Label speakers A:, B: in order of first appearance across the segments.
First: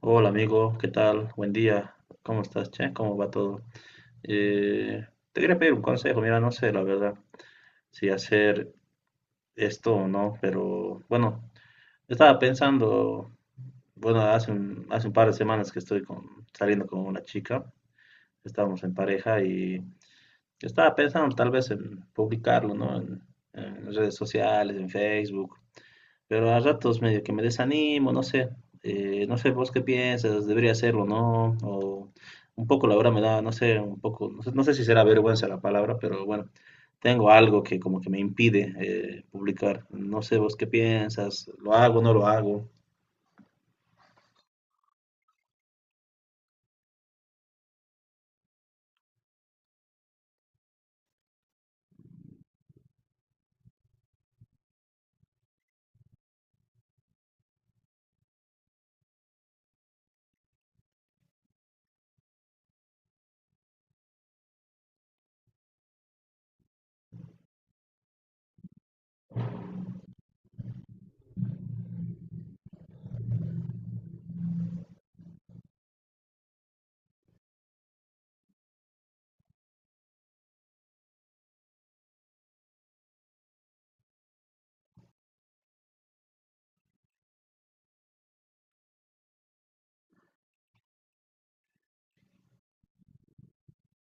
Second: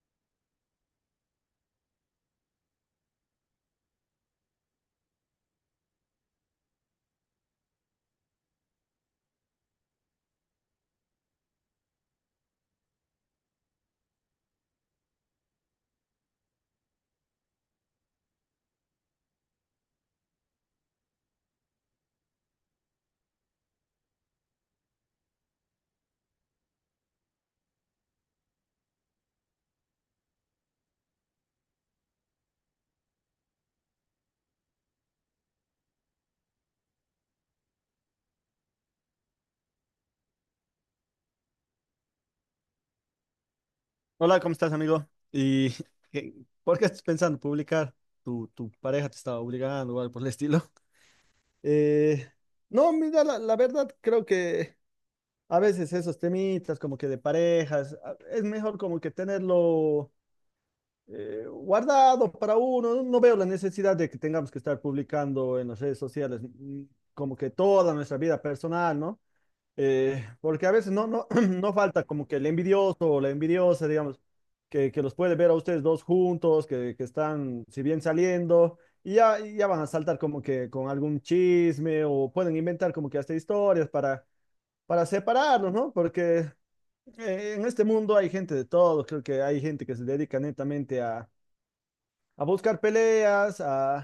A: Hola amigo, ¿qué tal? Buen día. ¿Cómo estás, che? ¿Cómo va todo? Te quería pedir un consejo. Mira, no sé la verdad si hacer esto o no, pero bueno, estaba pensando, bueno, hace un par de semanas que saliendo con una chica, estábamos en pareja y estaba pensando tal vez en publicarlo, ¿no? En redes sociales, en Facebook, pero a ratos medio que me desanimo, no sé, no sé vos qué piensas, debería hacerlo, ¿no? O un poco la verdad me da, no sé, un poco, no sé, no sé si será vergüenza la palabra, pero bueno, tengo algo que como que me impide publicar, no sé vos qué piensas, lo hago, no lo hago.
B: Hola, ¿cómo estás, amigo? ¿Y qué- por qué estás pensando publicar? ¿Tu pareja te estaba obligando o algo por el estilo? Eh, no, mira, la verdad creo que a veces esos temitas como que de parejas, a- es mejor como que tenerlo guardado para uno. No veo la necesidad de que tengamos que estar publicando en las redes sociales como que toda nuestra vida personal, ¿no? Porque a veces no falta como que el envidioso o la envidiosa, digamos, que los puede ver a ustedes dos juntos, que están, si bien saliendo, y ya van a saltar como que con algún chisme o pueden inventar como que hasta historias para separarlos, ¿no? Porque en este mundo hay gente de todo, creo que hay gente que se dedica netamente a buscar peleas,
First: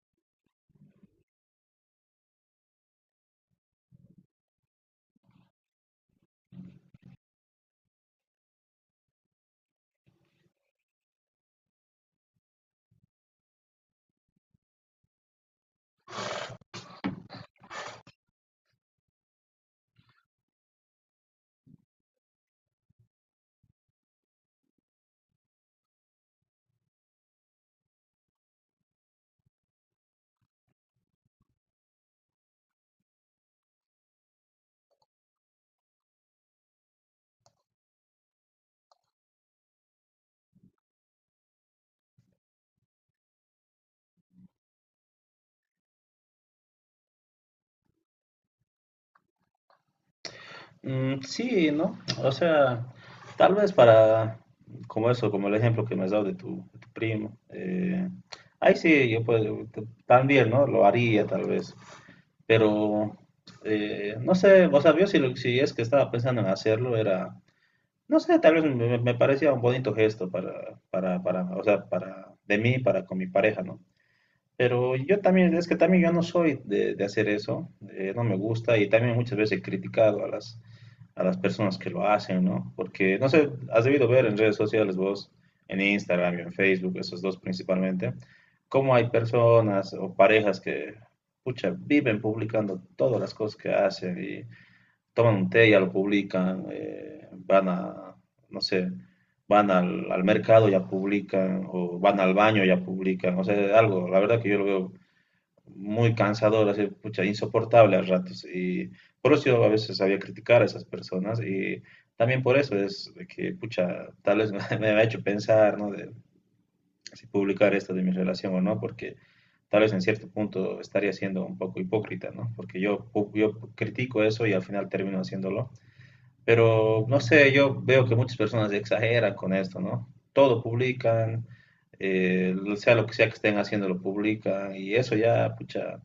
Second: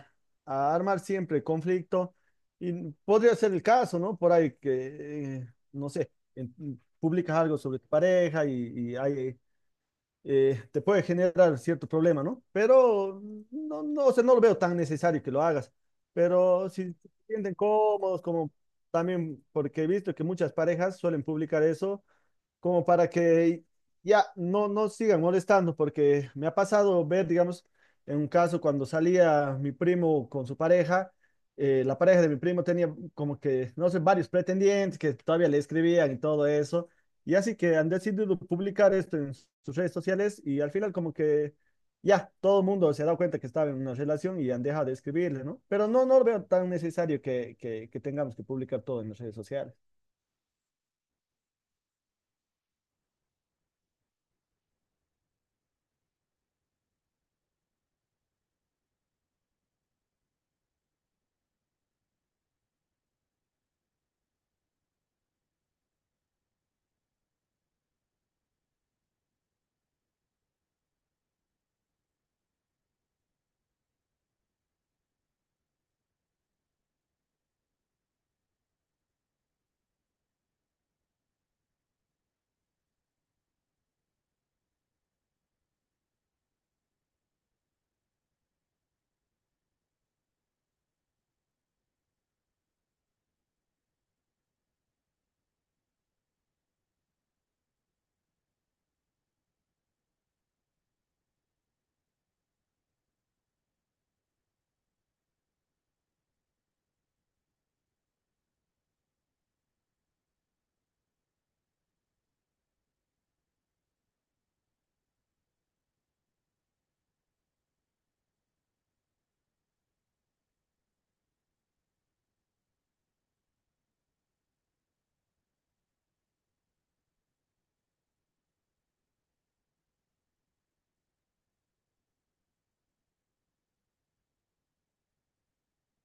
B: a armar siempre conflicto. Y podría ser el caso, ¿no? Por ahí que, no sé, publicas algo sobre tu pareja y ahí, te puede generar cierto problema, ¿no? Pero no, o sea, no lo veo tan necesario que lo hagas. Pero si se sienten cómodos, como también, porque he visto que muchas parejas suelen publicar eso como para que ya no sigan molestando, porque me ha pasado ver, digamos, en un caso cuando salía mi primo con su pareja, la pareja de mi primo tenía como que, no sé, varios pretendientes que todavía le escribían y todo eso, y así que han decidido publicar esto en sus redes sociales y al final como que ya todo el mundo se ha dado cuenta que estaba en una relación y han dejado de escribirle, ¿no? Pero no, no lo veo tan necesario que, que tengamos que publicar todo en las redes sociales.
A: Mm, sí, ¿no? O sea, tal vez para, como eso, como el ejemplo que me has dado de de tu primo, ahí sí, yo puedo, también, ¿no? Lo haría tal vez, pero no sé, o sea, yo si, si es que estaba pensando en hacerlo, era, no sé, tal vez me parecía un bonito gesto para, o sea, para, de mí, para con mi pareja, ¿no? Pero yo también, es que también yo no soy de hacer eso, no me gusta y también muchas veces he criticado a a las personas que lo hacen, ¿no? Porque, no sé, has debido ver en redes sociales vos, en Instagram y en Facebook, esos dos principalmente, cómo hay personas o parejas que, pucha, viven publicando todas las cosas que hacen y toman un té y ya lo publican, van a, no sé, van al mercado y ya publican, o van al baño y ya publican, o sea, algo, la verdad que yo lo veo muy cansador, así, pucha, insoportable a ratos. Y por eso yo a veces sabía criticar a esas personas y también por eso es de que, pucha, tal vez me, ha hecho pensar, ¿no? De si publicar esto de mi relación o no, porque tal vez en cierto punto estaría siendo un poco hipócrita, ¿no? Porque yo, yo critico eso y al final termino haciéndolo. Pero no sé, yo veo que muchas personas exageran con esto, ¿no? Todo publican, sea lo que sea que estén haciendo lo publican y eso ya, pucha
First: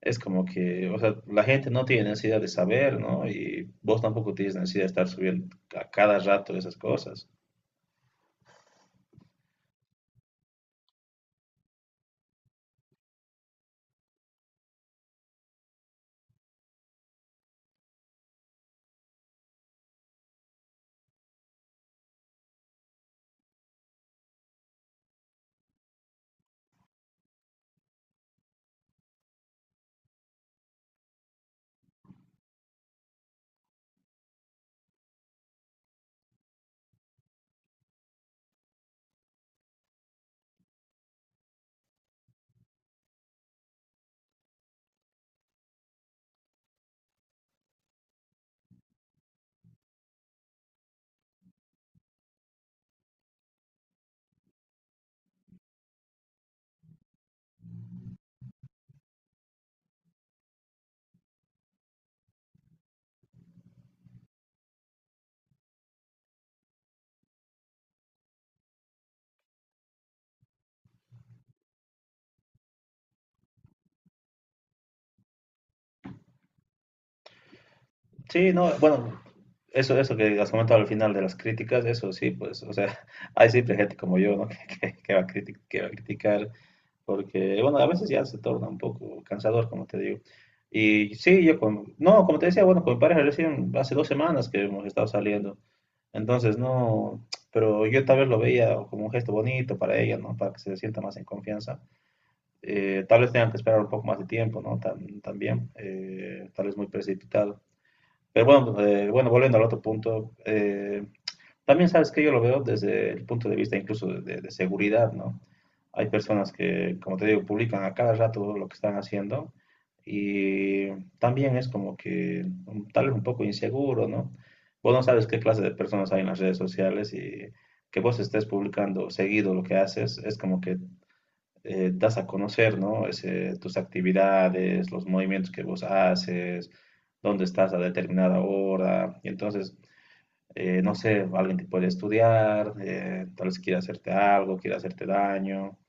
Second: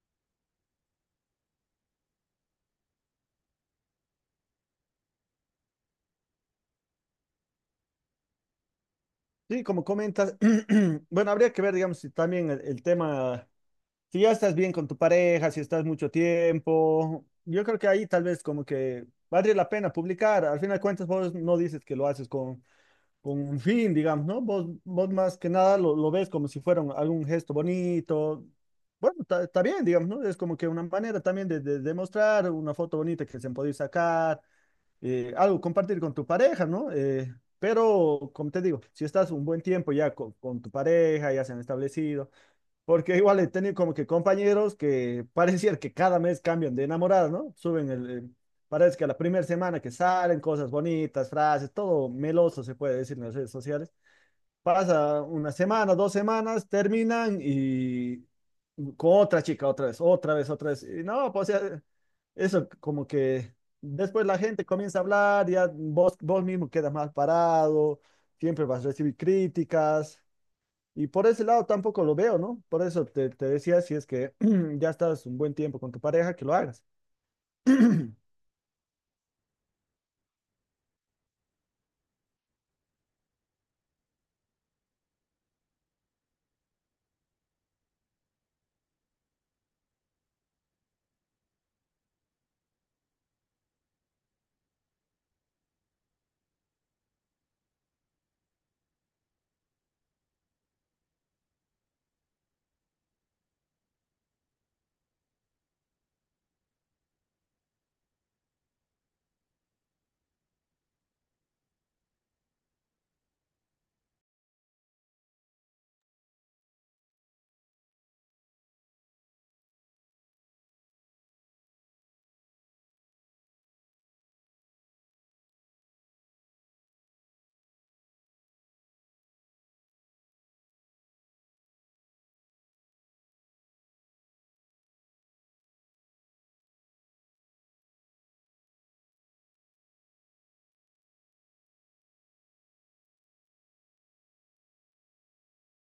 A: es como que, o sea, la gente no tiene necesidad de saber, ¿no? Y vos tampoco tienes necesidad de estar subiendo a cada rato esas cosas.
B: Sí, como comentas, bueno, habría que ver, digamos, si también el tema, si ya estás bien con tu pareja, si estás mucho tiempo, yo creo que ahí tal vez como que vale la pena publicar, al final de cuentas vos no dices que lo haces con un fin, digamos, ¿no? Vos, vos más que nada lo, lo ves como si fuera un- algún gesto bonito, bueno, está bien, digamos, ¿no? Es como que una manera también de, de mostrar una foto bonita que se han podido sacar algo compartir con tu pareja, ¿no? Pero, como te digo, si estás un buen tiempo ya co- con, tu pareja, ya se han establecido, porque igual he tenido como que compañeros que pareciera que cada mes cambian de enamorada, ¿no? Suben el- parece que a la primera semana que salen cosas bonitas, frases, todo meloso se puede decir en las redes sociales. Pasa una semana, dos semanas, terminan y con otra chica, otra vez, otra vez, otra vez. Y no, pues o sea, eso como que después la gente comienza a hablar, ya vos, vos mismo quedas mal parado, siempre vas a recibir críticas. Y por ese lado tampoco lo veo, ¿no? Por eso te, te decía, si es que ya estás un buen tiempo con tu pareja, que lo hagas.
A: Sí, no, bueno, eso que has comentado al final de las críticas, eso sí, pues, o sea, hay siempre gente como yo, ¿no? Que va a que va a criticar, porque, bueno, a veces ya se torna un poco cansador, como te digo. Y sí, yo, con, no, como te decía, bueno, con mi pareja recién hace dos semanas que hemos estado saliendo. Entonces, no, pero yo tal vez lo veía como un gesto bonito para ella, ¿no? Para que se sienta más en confianza. Tal vez tengan que esperar un poco más de tiempo, ¿no? También, tal vez muy precipitado. Pero bueno, bueno, volviendo al otro punto, también sabes que yo lo veo desde el punto de vista incluso de, de seguridad, ¿no? Hay personas que, como te digo, publican a cada rato lo que están haciendo y también es como que tal vez un poco inseguro, ¿no? Vos no sabes qué clase de personas hay en las redes sociales y que vos estés publicando seguido lo que haces es como que das a conocer, ¿no? Tus actividades, los movimientos que vos haces, dónde estás a determinada hora y entonces no sé, alguien te puede estudiar, tal vez quiera hacerte algo, quiera hacerte daño.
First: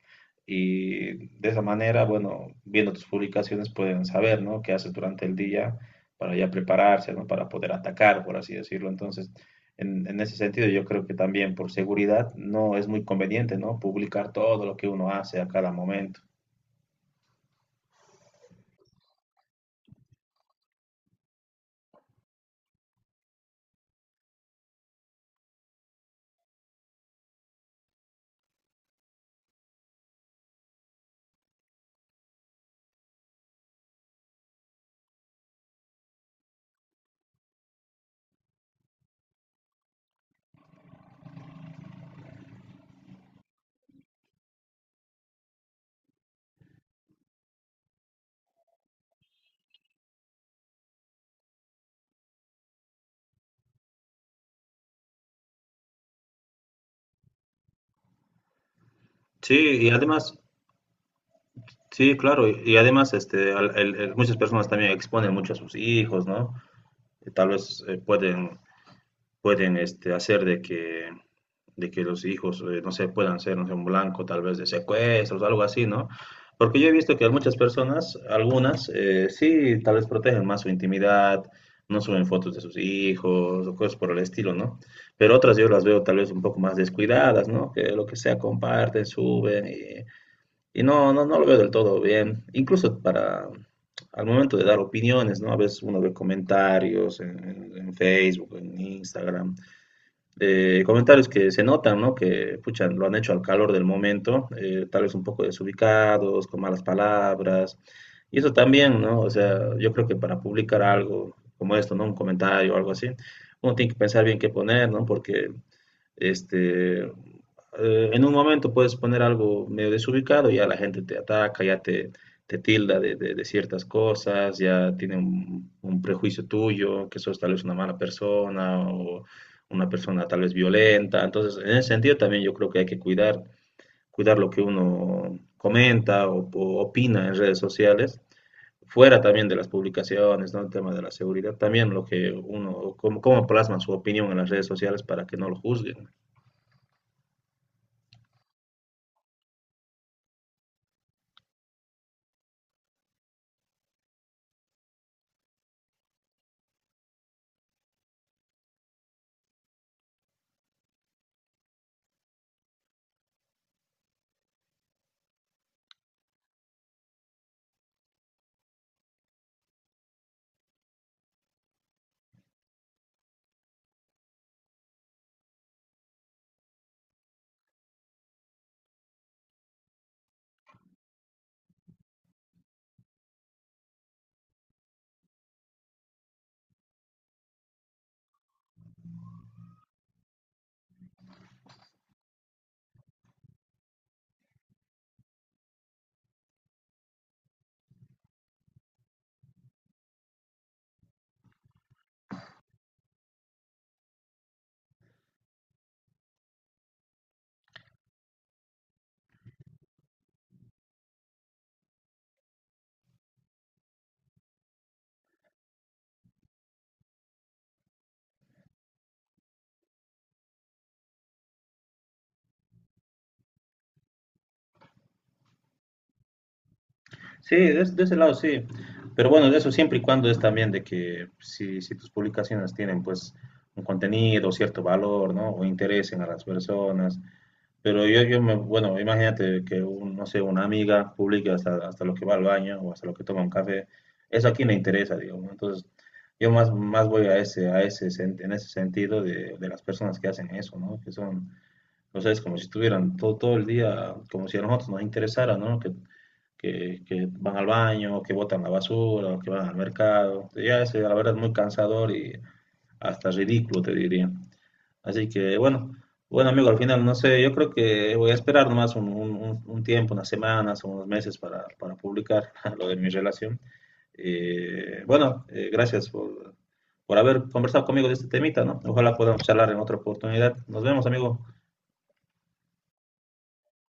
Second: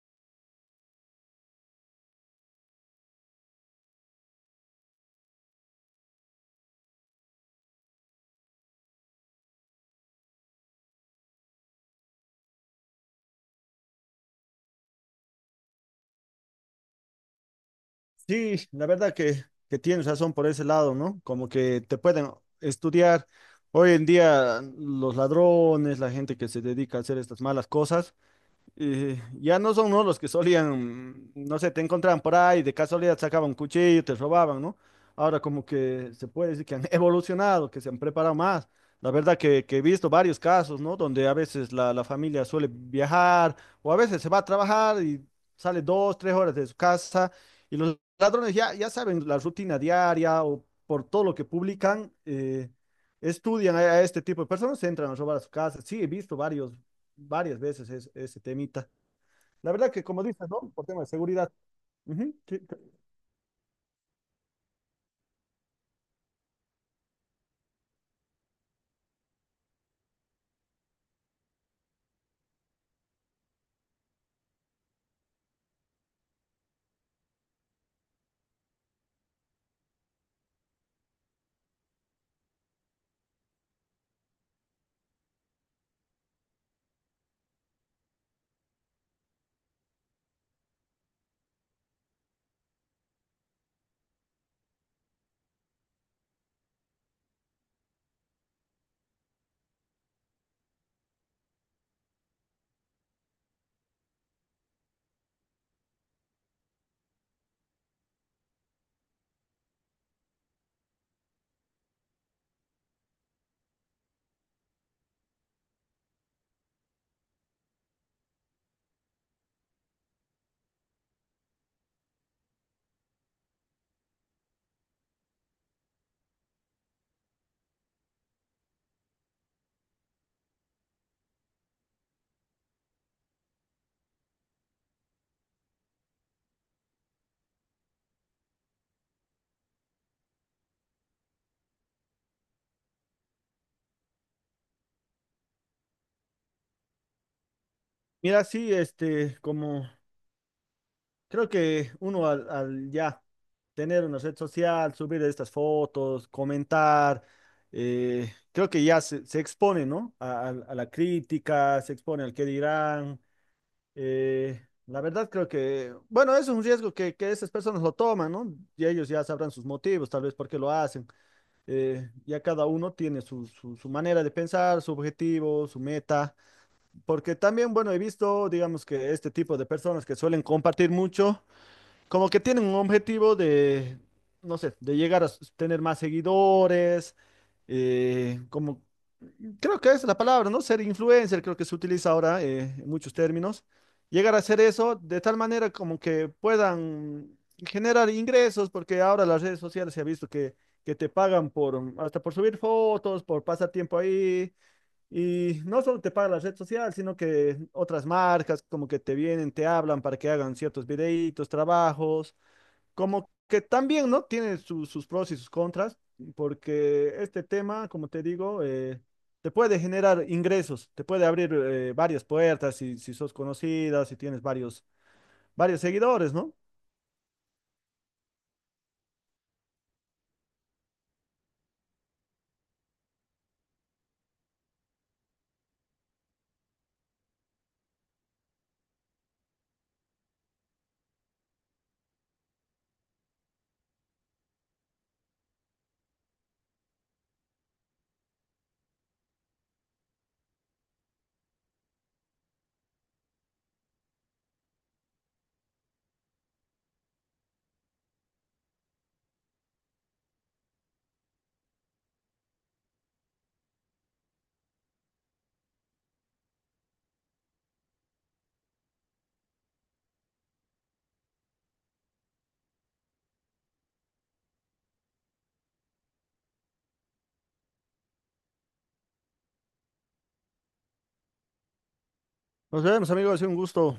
A: Y de esa manera, bueno, viendo tus publicaciones pueden saber, ¿no? Qué haces durante el día para ya prepararse, ¿no? Para poder atacar, por así decirlo. Entonces, en ese sentido, yo creo que también por seguridad no es muy conveniente, ¿no? Publicar todo lo que uno hace a cada momento.
B: Sí, la verdad que tienes razón por ese lado, ¿no? Como que te pueden estudiar. Hoy en día los ladrones, la gente que se dedica a hacer estas malas cosas ya no son ¿no? los que solían, no sé, te encontraban por ahí, de casualidad sacaban un cuchillo, te robaban, ¿no? Ahora como que se puede decir que han evolucionado, que se han preparado más. La verdad que he visto varios casos, ¿no? Donde a veces la familia suele viajar o a veces se va a trabajar y sale dos, tres horas de su casa y los ladrones ya, ya saben la rutina diaria o por todo lo que publican, estudian a este tipo de personas, entran a robar a su casa. Sí, he visto varios, varias veces es- ese temita.
A: Sí,
B: La
A: y
B: verdad que como
A: además,
B: dices, ¿no? Por tema de seguridad.
A: sí,
B: Ujú,
A: claro,
B: sí.
A: y además este, muchas personas también exponen mucho a sus hijos, ¿no? Y tal vez pueden este, hacer de que los hijos, no sé, puedan ser no sé, un blanco tal vez de secuestros, algo así, ¿no? Porque yo he visto que muchas personas, algunas, sí, tal vez protegen más su intimidad, no suben fotos de sus hijos o cosas por el estilo, ¿no? Pero otras yo las veo tal vez un poco más descuidadas, ¿no? Que lo que sea comparten, suben y no, no, no lo veo del todo bien. Incluso para, al momento de dar opiniones, ¿no? A veces uno ve comentarios en, en Facebook, en Instagram, comentarios que se notan, ¿no? Que, pucha, lo han hecho al calor del momento, tal vez un poco desubicados, con malas palabras, y eso también, ¿no? O sea, yo creo que para publicar algo como esto, ¿no? Un comentario o algo así, uno tiene que pensar bien qué poner, ¿no? Porque este, en un momento puedes poner algo medio desubicado y ya la gente te ataca, ya te tilda de, de ciertas cosas, ya tiene un prejuicio tuyo, que sos tal vez una mala persona o una persona tal vez violenta. Entonces, en ese sentido también yo creo que hay que cuidar, cuidar lo que uno comenta o opina en redes sociales, fuera también de las publicaciones, ¿no? El tema de la seguridad, también lo que uno, cómo, cómo plasman su opinión en las redes sociales para que no lo juzguen.
B: Mira, sí, este, como creo que uno al, al ya tener una red social, subir estas fotos, comentar, creo que ya se expone, ¿no? A la crítica, se expone al qué dirán. eh, la verdad creo que, bueno, eso es un riesgo que esas personas lo toman, ¿no? Y ellos ya sabrán sus motivos, tal vez por qué lo hacen. Ya cada uno tiene su, su manera de pensar, su objetivo, su meta, porque también, bueno, he visto, digamos que este tipo de personas que suelen compartir mucho, como que tienen un objetivo de, no sé, de llegar a s- tener más seguidores, como, creo que es la palabra, ¿no? Ser influencer, creo que se utiliza ahora en muchos términos. Llegar a hacer eso de tal manera como que puedan generar ingresos, porque ahora las redes sociales se ha visto que te pagan por, hasta por subir fotos, por pasar tiempo ahí. Y no solo te paga la red social, sino que otras marcas como que te vienen, te hablan para que hagan ciertos videitos, trabajos, como que también, ¿no? Tiene su- sus pros y sus contras, porque este tema, como te digo, te puede generar ingresos, te puede abrir varias puertas si, si sos conocida, si tienes varios, varios seguidores, ¿no?
A: Sí, de, de ese lado sí. Pero bueno, eso siempre y cuando es también de que si, si tus publicaciones tienen pues un contenido, cierto valor, ¿no? O interesen a las personas. Pero yo me, bueno, imagínate que, no sé, una amiga publique hasta, hasta lo que va al baño o hasta lo que toma un café. Eso a quién le interesa, digamos, ¿no? Entonces, yo más, más voy a ese, en ese sentido de las personas que hacen eso, ¿no? Que son o sea, es como si estuvieran todo, todo el día, como si a nosotros nos interesara, ¿no? Que, que van al baño, que botan la basura, o que van al mercado. Ya es, la verdad, muy cansador y hasta ridículo, te diría. Así que, bueno, bueno, amigo, al final, no sé, yo creo que voy a esperar nomás un, un tiempo, unas semanas o unos meses para publicar lo de mi relación. Bueno, gracias por haber conversado conmigo de este temita, ¿no? Ojalá podamos charlar en otra oportunidad. Nos vemos, amigo.
B: Nos vemos, amigos, ha sido un gusto.